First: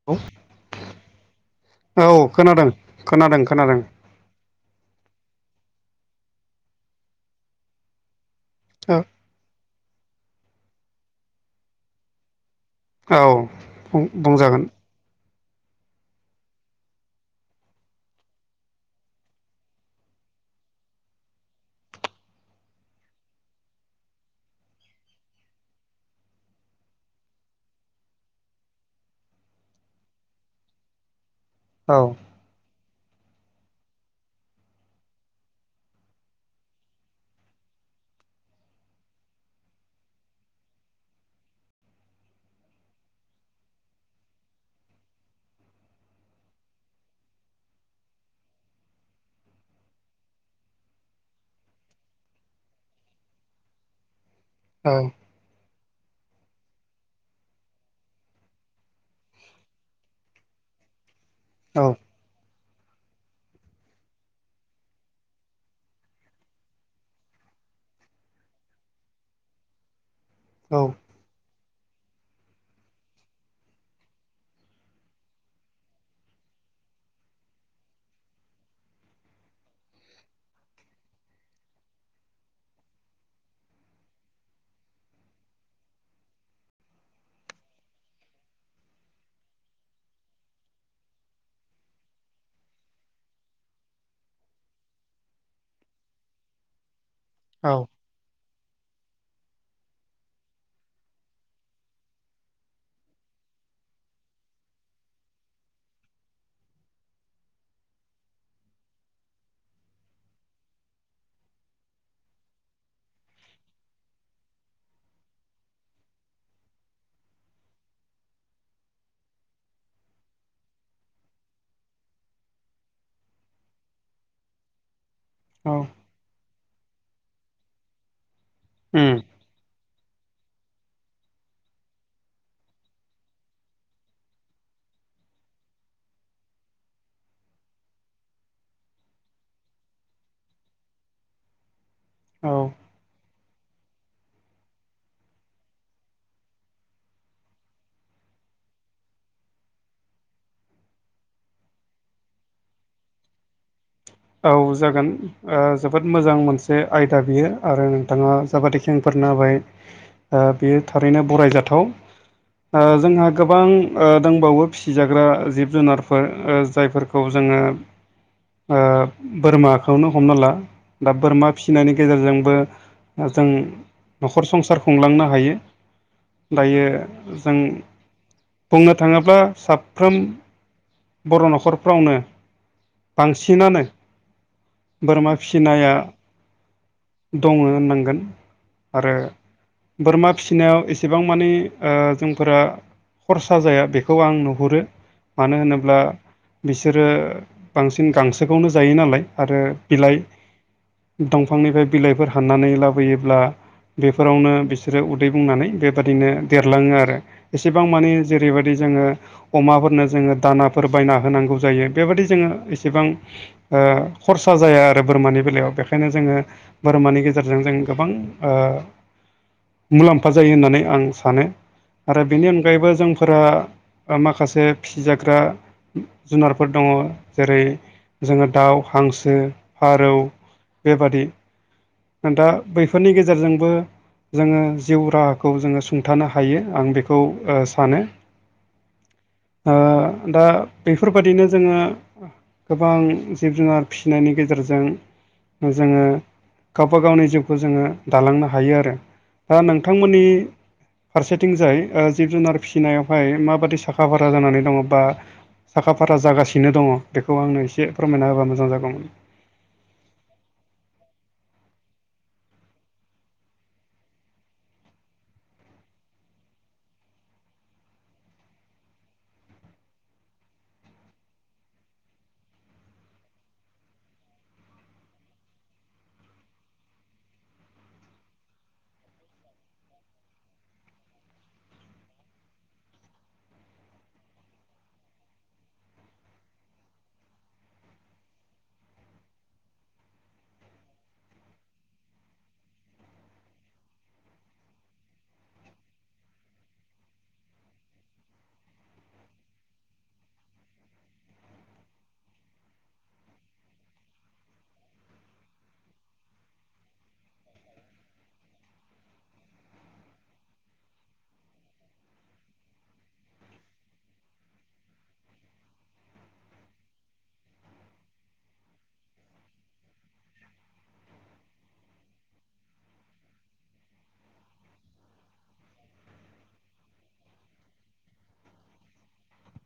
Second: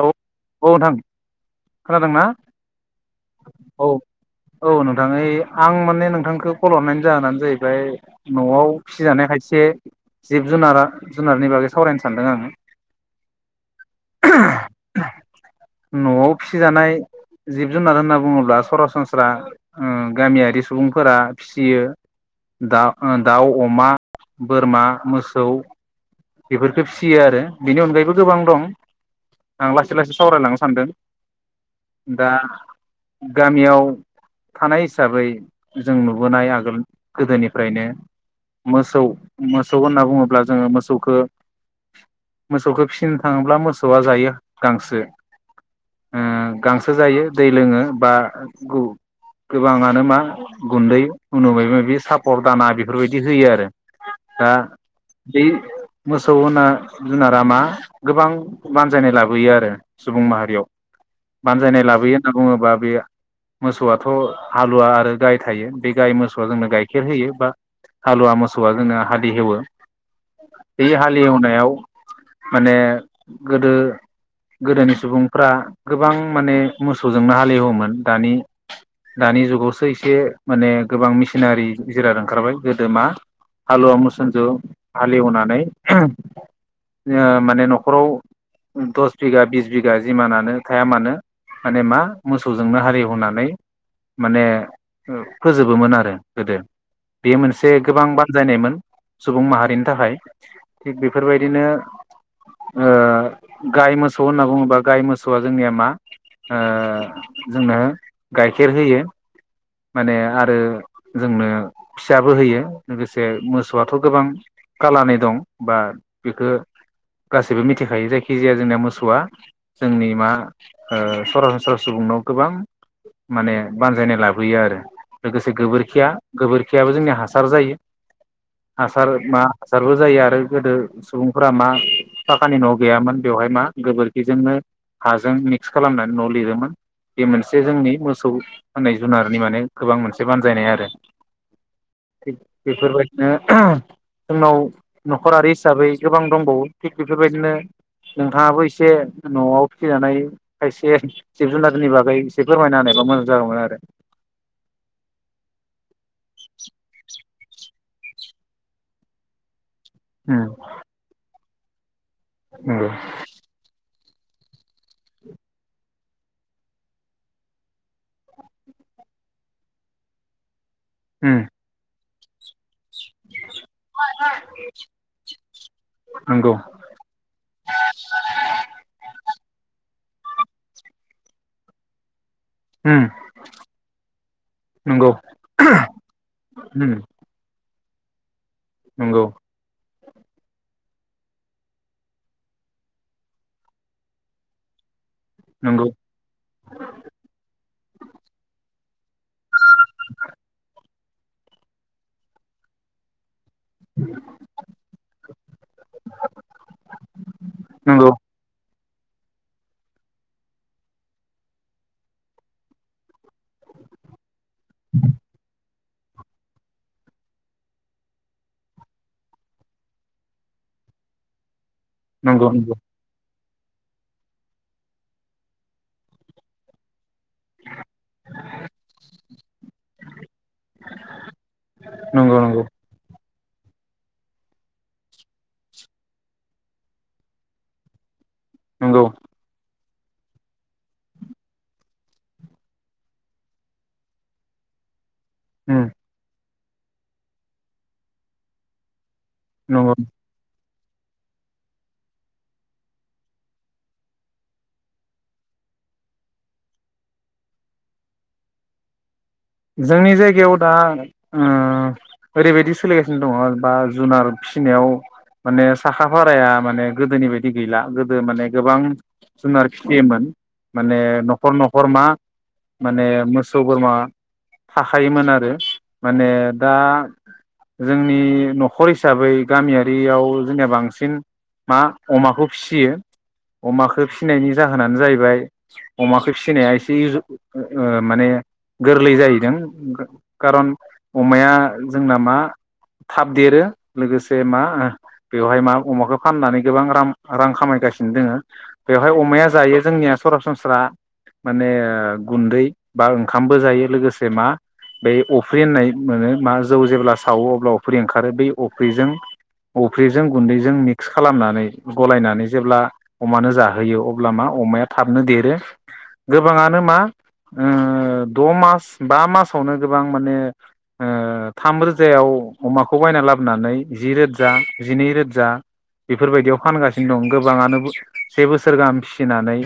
हेल औ औ नोंथां। खोनादोंना औ खोनादों खोनादों खोनादों। औ औ नोंथां आं माने नोंथांखौ खल हरनायनि जाहोनानो जाहैबाय न'आव फिसिजानाय खायसे जिब जुनारा जुनारनि बागै सावरायनो सानदों आं। औ बुंजागोन न'आव फिसिजानाय जिब जुनार होनना बुङोब्ला सरासनस्रा उम गामियारि सुबुंफोरा फिसियो। दाउ दाउ अमा बोरमा मोसौ। बेफोरखौ फिसियो आरो बेनि अनगायैबो गोबां दं। आं लासै लासै सावरायलांनो सानदों औ दा गामियाव थानाय हिसाबै जों नुबोनाय आगोल गोदोनिफ्रायनो मोसौ मोसौ होनना बुङोब्ला जोङो मोसौ मोसौखौ फिसिनो थाङोब्ला मोसौआ जायो गांसो। ओं गांसो जायो दै लोङो बा गु गोबाङानो मा गुन्दै उनावबा माबा माबि सापर दाना बेफोरबायदि होयो आरो। दा औ बे मोसौ होन जुनारा मा गोबां बानजायनाय लाबोयो आरो। सुबुं माहारियाव औ बानजायनाय लाबोयो होनना बुङोबा बे मोसौआथ' हालुवा आरो गाय थायो बे गाय मोसौआ जोंनो गाइखेर होयो बा हालुवा मोसौआ जोङो हालि हेवो। औ बे हालेवनायाव माने गोदो गोदोनि सुबुंफ्रा गोबां माने मोसौजोंनो हालेवोमोन दानि दानि जुगावसो एसे माने गोबां मेसिनारि जिराद ओंखारबाय गोदो मा हालुवा मोसौजों हालेवनानै माने न'खराव दस बिगा बिस बिघा जिमानानो थाया मानो माने मा मोसौजोंनो हालेवनानै माने फोजोबोमोन आरो गोदो। बेयो मोनसे औ गोबां बानजायनायमोन सुबुं माहारिनि थाखाय। थिग बेफोरबायदिनो। गाय मोसौ होनना बुङोबा गाय मोसौआ जोंनिया मा। ओ जोंनो गाइखेर होयो। माने आरो जोंनो फिसाबो होयो लोगोसे मोसौआथ' गोबां कालानाय। दं बा बेखौ गासैबो मिथिखायो जायखिजाया जोंनाया मोसौआ। जोंनि मा सरासनस्रा सुबुंनाव गोबां माने बानजायनाय लाबोयो आरो। लोगोसे औ गोबोरखिया गोबोरखियाबो जोंनिया हासार जायो। हासार उम मा ल' जायो आरो गोदो। सुबुंफोरा मा थाखानि न' गैयामोन बेवहाय मा गोबोरखिजोंनो हाजों मिक्स खालामनानै न' लिरोममोन। बे मोनसे जोंनि मोसौ होनाननाय जुनारनि माने गोबां मोनसे बानजायनाय आरो। [inaudible] [unintelligible] औ। बेफोरबायदिनो जोंनाव। न'खरारि हिसाबै गोबां दंबावो थिग बेफोरबायदिनो नोंथाङाबो एसे न'आव फिसिनानै खायसे जिब जुनारनि बागै एसे फोरमायना होनबा मोजां जागौमोन आरो? औ जागोन ओ जोबोद मोजां मोनसे आयदा बियो आरो नोंथाङा जाबा दिखेंफोरनो होबाय। ओ उम बेयो थारैनो बरायजाथाव जोंहा गोबां दंबावो फिसिजाग्रा जिब जुनारफोर जायफोरखौ जोंङो ओ बोरमाखौनो हमना ला दा बोरमा फिसिनायनि गेजेरजोंबो जों न'खर संसार खुंलांनो हायो। नंगौ दायो जों। बुंनो थाङोब्ला साफ्रोम बर' न'खरफ्रावनो उम बांसिनानो नंगौ बोरमा उम। दंङ होननांगोन आरो नंगौ उम नंगौ बोरमा फिसिनायाव एसेबां माने जोंफोरा खरसा जाया बेखौ आं नुहुरो मानो नंगौ नंगौ होनोब्ला बिसोरो बांसिन गांसोखौनो जायो नालाय आरो बिलाइ दंफांनिफ्राय बिलाइफोर हाननानै लाबोयोब्ला बेफोरावनो बि बिसोरो उदै बुंनानै बेबदिनो देरलाङो आरो एसेबां नंगौ मानिे जेरैबायदि जोङो अमाफोरनो जोङो दानाफोर बायना होनांगौ जायो बेबायदि जोङो एसेबां ओ खरसा जाया आरो बोरमानि बेलायाव बेखायनो जोङो बोरमानि गेजेरजों जों गोबां ओ मुलाम्फा जायो होननानै आं सानो आरो बेनि नंगौ अनगायैबो जोंफोरा माखासे फिसिजाग्रा जुनारफोर दंङ। जेरै जोङो दाउ, हांसो, फारौ बेबादि नंगौ दा नंगौ बैफोरनि गेजेरजोंबो जोङो जिउ राहाखौ जोङो सुंथानो हायो आं बेखौ ओ सानो। नंगौ। दा बेफोरबादिनो जोङो गोबां जिब जुनार फिसिनायनि गेजेरजों उम जोङो गावबा गावनि जिउखौ जोङो दालांनो हायो आरो दा नंगौ नोंथांमोननि फारसेथिंजाय जिब जुनार फिसिनायावहाय माबादि साखा फारा जानानै दङ बा साखा फारा जागासिनो दङ बेखौ आंनो एसे फोरमायना होबा मोजां जागौमोन? जोंनि जायगायाव दा ओ ओरैबायदि सोलिगासिनो दङ बा जुनार फिसिनायाव माने साखा फाराया माने गोदोनि बायदि गैला गोदो माने गोबां जुनार फिथियोमोन माने न'खर न'खर मा माने मोसौ बोरमा थाखायोमोन आरो माने दा जोंनि न'खर हिसाबै गामियारियाव जोंनिया बांसिन मा अमाखौ फियो अमाखौ फिनायनि जाहोनानो जाहैबाय अमाखौ फिसिनाया एसे इउ ओ माने गोरलै जायो। खारन अमाया जोंना मा थाब देरो लोगोसे मा ओ बेवहाय मा अमाखौ फाननानै गोबां रां रां खामायगासिनो दोङो बेवहाय अमाया जायो जोंनिया सरासनस्रा माने गुन्दै बा ओंखामबो जायो लोगोसे मा बै अफ्रि होननाय मोनो मा जौ जेब्ला सावो अब्ला अफ्रि ओंखारो बे अफ्रिजों अफ्रिजों गुन्दैजों मिक्स खालामनानै गलायनानै जेब्ला अमानो जाहोयो अब्ला मा अमाया थाबनो देरो गोबाङानो मा ओ द' मास बा मासावनो गोबां माने ओ थाम रोजायाव अमाखौ बायना लाबोनानै जि रोजा जिनै रोजा बेफोरबायदियाव फानगासिनो दं गोबाङानो से बोसोर गाहाम फिसिनानै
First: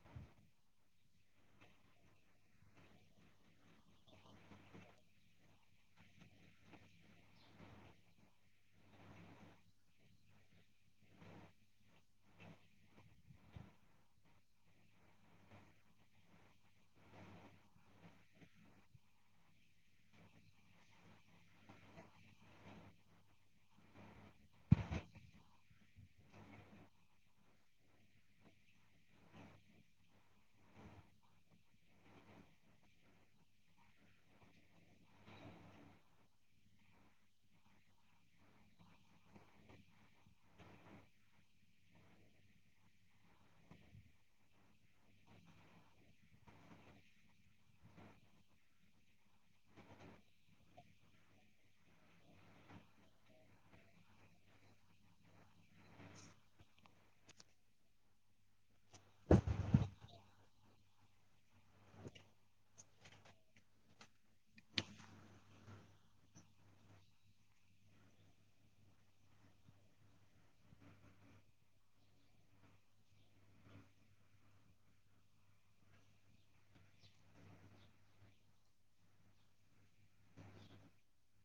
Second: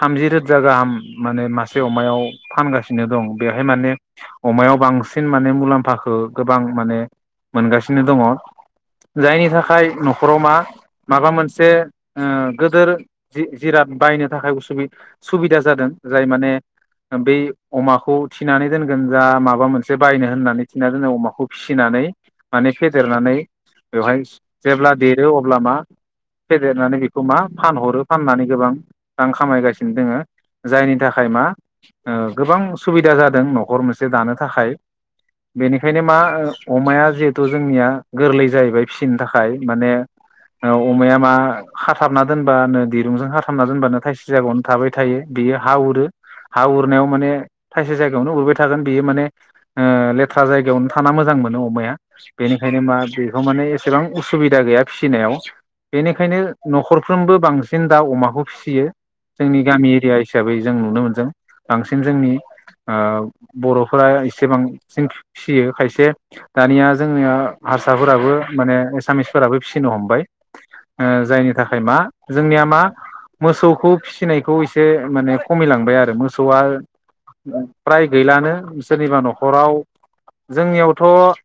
थामजि रोजा गाहाम माने मासे अमायाव फानगासिनो दं बे बेहाय माने अमायाव बांसिन माने मुलाम्फाखौ गोबां माने मोनगासिनो दङ जायनि थाखाय न'खराव मा माबा मोनसे ओ गोदोर जि-जिराद बायनो थाखाय उसुबि सुबिदा जादों जाय माने बे अमाखौ फिनानै दोनगोन जा माबा मोनसे बायनो होननानै थिनानै दोनो अमाखौ फिसिनानै माने फेदेरनानै बेवहाय जेब्ला देरो अब्ला मा फेदेरनानै बेखौ मा फानहरो फाननानै गोबां रां खामायगासिनो दङ जायनि थाखाय मा गोबां सुबिदा जादों न'खर मोनसे दानो थाखाय बेनिखायनो मा अमाया जिहेथु जोंनिया गोरलै जाहैबाय फिसिनो थाखाय माने अमाया मा खाथाबना दोनबानो दिरुंजों खाथाबना दोनबानो थाइसे जागावनो थाबाय थायो बियो हा उरो हा उरनायाव माने थायसे जायगायावनो उरबाय थागोन बियो माने ओ लेथ्रा जायगायावनो थाना मोजां मोनो अमाया बेनिखायनो मा बेखौ माने एसेबां उसुबिदा गैया फिसिनायाव बेनिखायनो न'खरफ्रोमबो बांसिन दा अमाखौ फिसियो जोंनि गामि एरिया हिसाबै जों नुनो मोनदों बांसिन जोंनि ओ बर'फोरा एसे बांसिन फिसियो खायसे दानिया जोंनिया हारसाफोराबो माने एसामिसफोराबो फिसिनो हमबाय जायनि थाखाय मा जोंनिया मा मोसौखौ फिसिनायखौ एसे माने खमिलांबाय आरो मोसौआ फ्राय गैलानो सोरनिबा न'खराव जोंनियावथ'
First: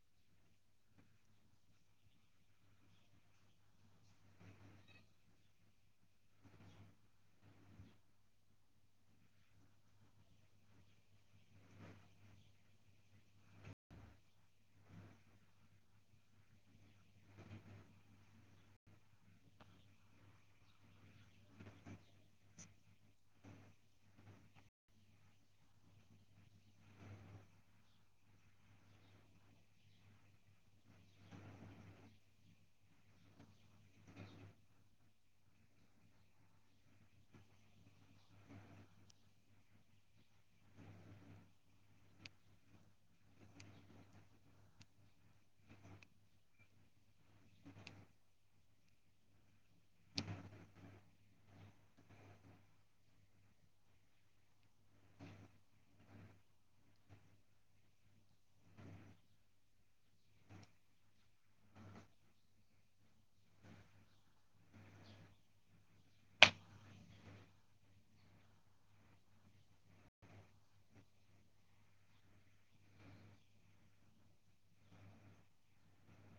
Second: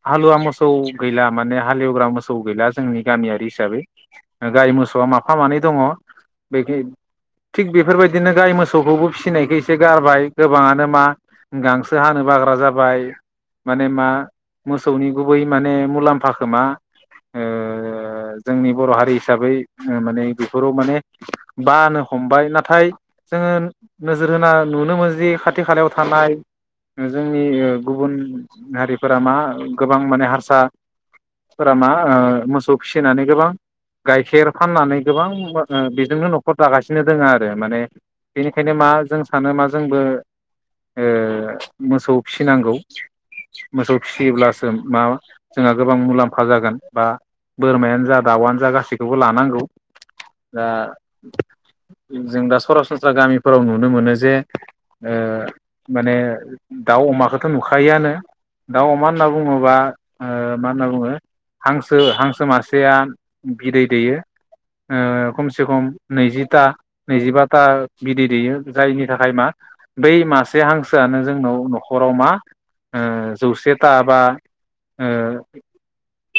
हालुवा मोसौ गैला माने हालेवग्रा मोसौ गैला जोंनि गामियारि हिसाबै गाय मोसौआ माफा मानै दङ बेखि थिग बेफोरबायदिनो गाय मोसौखौबो फिसिनायखौ एसे गारबाय गोबाङानो। मा गांसो हानो बाग्रा जाबाय। माने मा मोसौनि गुबै माने मुलाम्फाखौ मा ओ ओ जोंनि बर' हारि हिसाबै माने बेफोराव माने बानो हमबाय नाथाय जोङो नोजोर होना नुनो मोनोदि खाथि खालायाव थानाय जोंनि गुबुन हारिफोरा मा गोबां माने हारसा फोरा मा ओ मोसौ फिसिनानै गोबां गाइखेर फाननानै गोबां ओ बेजोंनो न'खर दागासिनो दङ आरो माने बेनिखायनो मा जों सानो मा जोंबो ओ मोसौ फिनांगौ मोसौ फिसियोब्लासो मा जोंहा गोबां मुलाम्फा जागोन बा बोरमायानो जा दाउआनो जा गासैखौबो लानांगौ दा जों दा सरासनस्रा गामिफोराव नुनो मोनो जे माने दाउ अमाखौथ' नुखायोआनो दाउ अमा होनना बुङोबा मा होनना बुङो हांसो हांसो मासेया बिदै दैयो खमसे खम नैजिथा नैजिबाथा बिदै दैयो जायनि थाखाय मा बै मासे हांसोआनो जोंनाव न'खराव मा ओ जौसेथा बा ओ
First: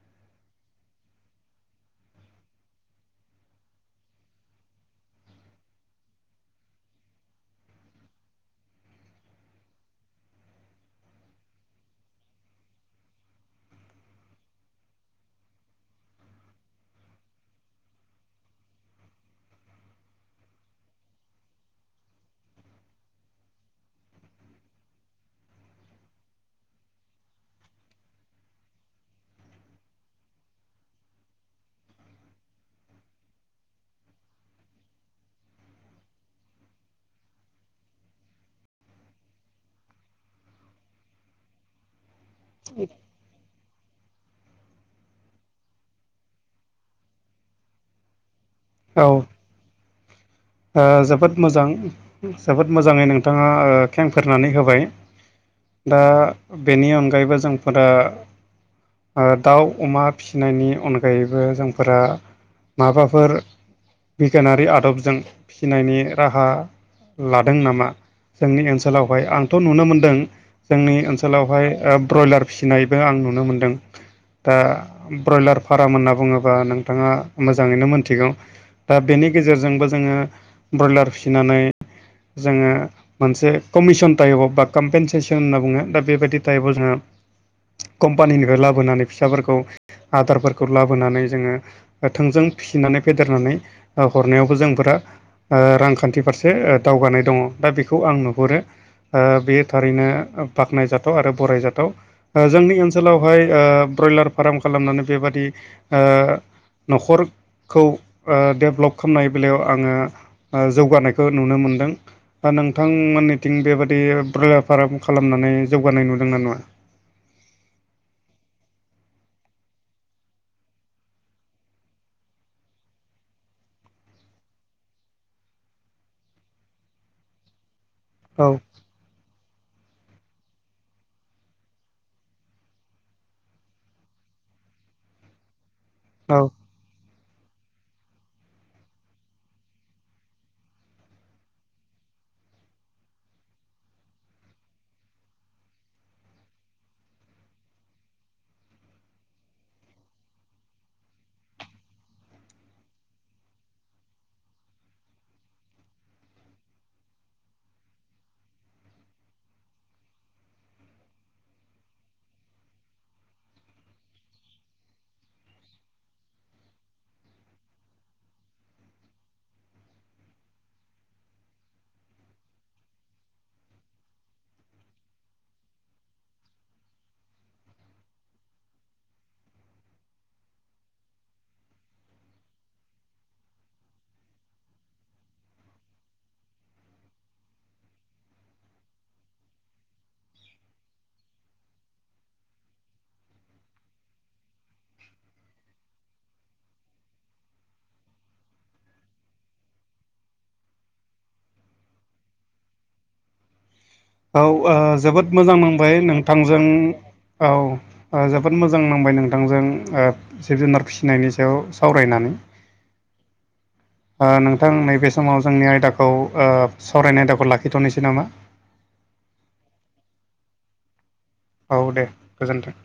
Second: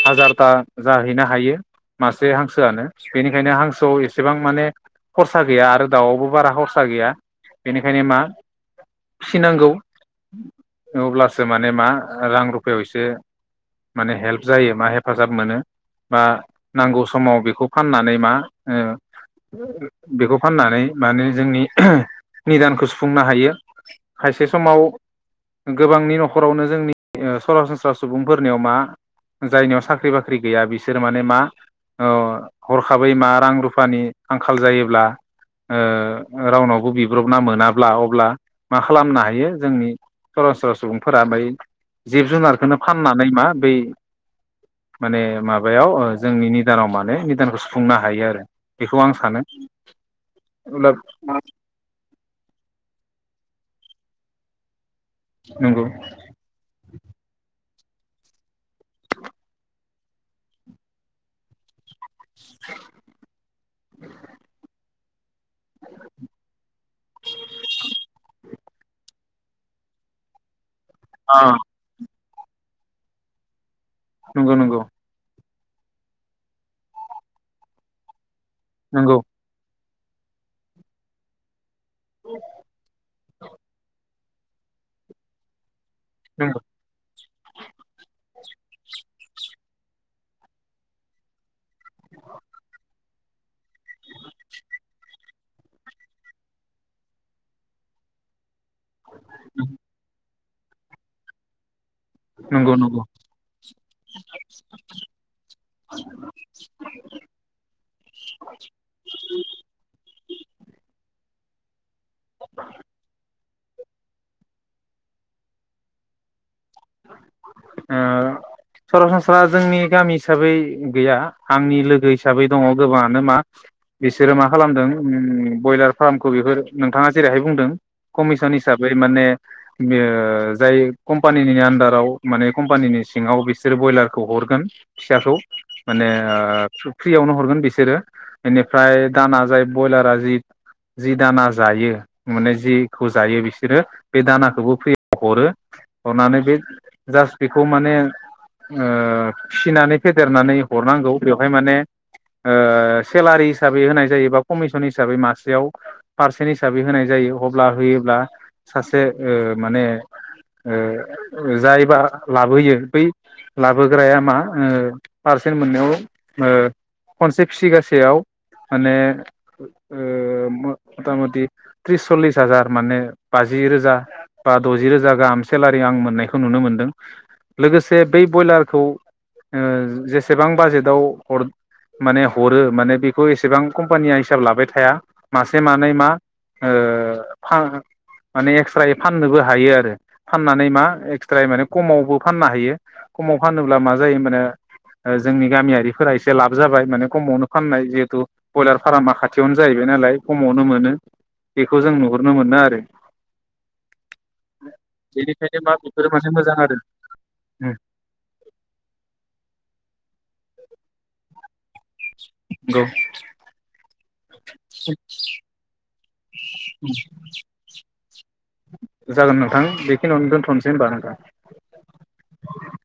हाजारथा जाहैनो हायो मासे हांसोआनो बेनिखायनो हांसोआव एसेबां माने खरसा गैया आरो दाउआवबो बारा खरसा गैया बेनिखायनो मा फिनांगौ अब्लासो माने मा रां रुफायाव एसे माने हेल्प जायो मा हेफाजाब मोनो बा नांगौ समाव बेखौ फाननानै मा बेखौ फाननानै माने जोंनि निदानखौ सु फुंनो हायो खायसे समाव गोबांनि न'खरावनो जोंनि सरासनस्रा सुबुंफोरनियाव मा जायनियाव साख्रि बाख्रि गैया बिसोर माने मा हरखाबै मा रां रुफानि आंखाल जायोब्ला रावनावबो बिब्रबना मोनाब्ला ब्ला अब्ला मा खालामनो हायो जोंनि सरासनस्रा सुबुंफोरा बै जिब जुनार खौनो फाननानै मा बै माने माबायाव जोंनि निदानाव माने निदानखौ सुफुंनो हायो आरो बेखौ औ आं सानो ओ अब्ला जोबोद मोजां जोबोद मोजाङै नोंथाङा ओ खें फेरनानै होबाय नंगौ दा बेनि अनगायैबो जोंफोरा ओ दाउ अमा फिसिनायनि अनगायैबो जोंफोरा माबाफोर बिगियानारि आदबजों फिसिनायनि राहा लादों नामा जोंनि ओनसोलावहाय आंथ' नुनो मोनदों जोंनि ओन आ ओनसोलावहाय ओ ब्रयलार फिसिनायबो आं नुनो मोनदों नंगौ दा नंगौ ब्रयलार फाराम होनना बुङोबा नोंथाङा मोजाङैनो मोनथिगौ दा नंगौ बेनि गेजेरजोंबो जोङो ब्रयलार फिसिनानै जोङो मोनसे कमिसन तायब बा कमपेनसेसन होनना बुङो दा बेबायदि नंगौ तायब आव जोंङो कम्पानिनिफ्राय लाबोनानै फिसाफोरखौ आदारफोरखौ लाबोनानै जोङो थोंजों फिसिनानै फेदेरनानै ओ हरनायावबो जोंफोरा ओ रांखान्थि फारसे ओ दावगानाय दङ दा बेखौ आं नुहुरो ओ बेयो थारैनो ओ बाख्नाय जाथाव आरो बरायजाथाव ओ नंगौ जोंनि नंगौ ओनसोलाव बेहाय ओ ब्रयलार फार्म खालामनानै बेबादि ओ न'खर खौ ओ डेभ्लप खालामनाय बेलायाव आङो जौगानायखौ नुनो मोनदों ओ नोंथांमोननिथिं बेबादि ब्रयलार फार्म खालामनानै जौगानाय नुदोंना नङा? ओ सरासनस्रा जोंनि गामि हिसाबै गैया आंनि लोगो हिसाबै दङ गोबाङानो मा बिसोरो मा खालामदों उम ब्रयलार फार्मखौ बेफोर नोंथाङा जेरैहाय बुंदों औ कमिसन हिसाबै माने जाय कम्पानि कम्पानिनि आन्दाराव माने कम्पानिनि सिङाव बिसोरो ब्रयलारखौ हरगोन फिसाखौ माने औ फ्रियावनो हरगोन बिसोरो बेनिफ्राय दाना जाय ब्रयलारा जि जि दाना जायो माने जिखौ जायो बिसोरो बे दानाखौबो फ्रि हरो हरनानै बे जास्ट बेखौ माने ओ फिसिनानै फेदेरनानै हरनांगौ बेवहाय माने ओ सेलारि हिसाबै होनाय जायो बा कमिसन हिसाबै मासेयाव पारसेन्ट हिसाबै होनाय जायो अब्ला होयोब्ला सासे ओ माने ओ जायबा लाबोयो बै लाबोग्राया मा ओ पारसेन्ट मोननायाव ओ खनसे फिसिगासेयाव माने ओ मथा मथि त्रिस सल्लिस हाजार माने बाजि रोजा बा द'जि रोजा गाहाम सेलारि आं मोननायखौ नुनो मोनदों। लोगोसे बै ब्रयलारखौ ओ जेसेबां बाजेटाव हर माने हरो माने बेखौ एसेबां कम्पानिया हिसाब लाबाय थाया मासे मानै मा ओ पा माने एक्सत्रायै फाननोबो हायो आरो। फाननानै मा एक्सत्रायै माने खमावबो फाननो हायो खमाव फानोब्ला मा जायो ओमबाना ओ जोंनि गामियारिफोरा एसे लाब जाबाय माने खमावनो फाननाय जिहेथु ब्रयलार फारामा खाथियावनो जाहैबाय नालाय खमावनो मोनो बेखौ जों नुहुरनो मोनो आरो। औ ओ जोबोद मोजां बेनिखायनो मा नांबाय बेफोरो माने मोजां नोंथांजों आरो औ ओ जोबोद मोजां नांबाय नोंथांजों ओ जिब जुनार फिसिनायनि सायाव सावरायनानै नोंगौ [inaudible] ओ नोंथां नैबे समाव जोंनि आयदाखौ ओ सावरायनाय आयदाखौ लाखिथ'नोसै नामा? जागोन नोंथां बेखिनियावनो दोनथ'नोसै होनबा नोंथां। औ दे गोजोन्थों।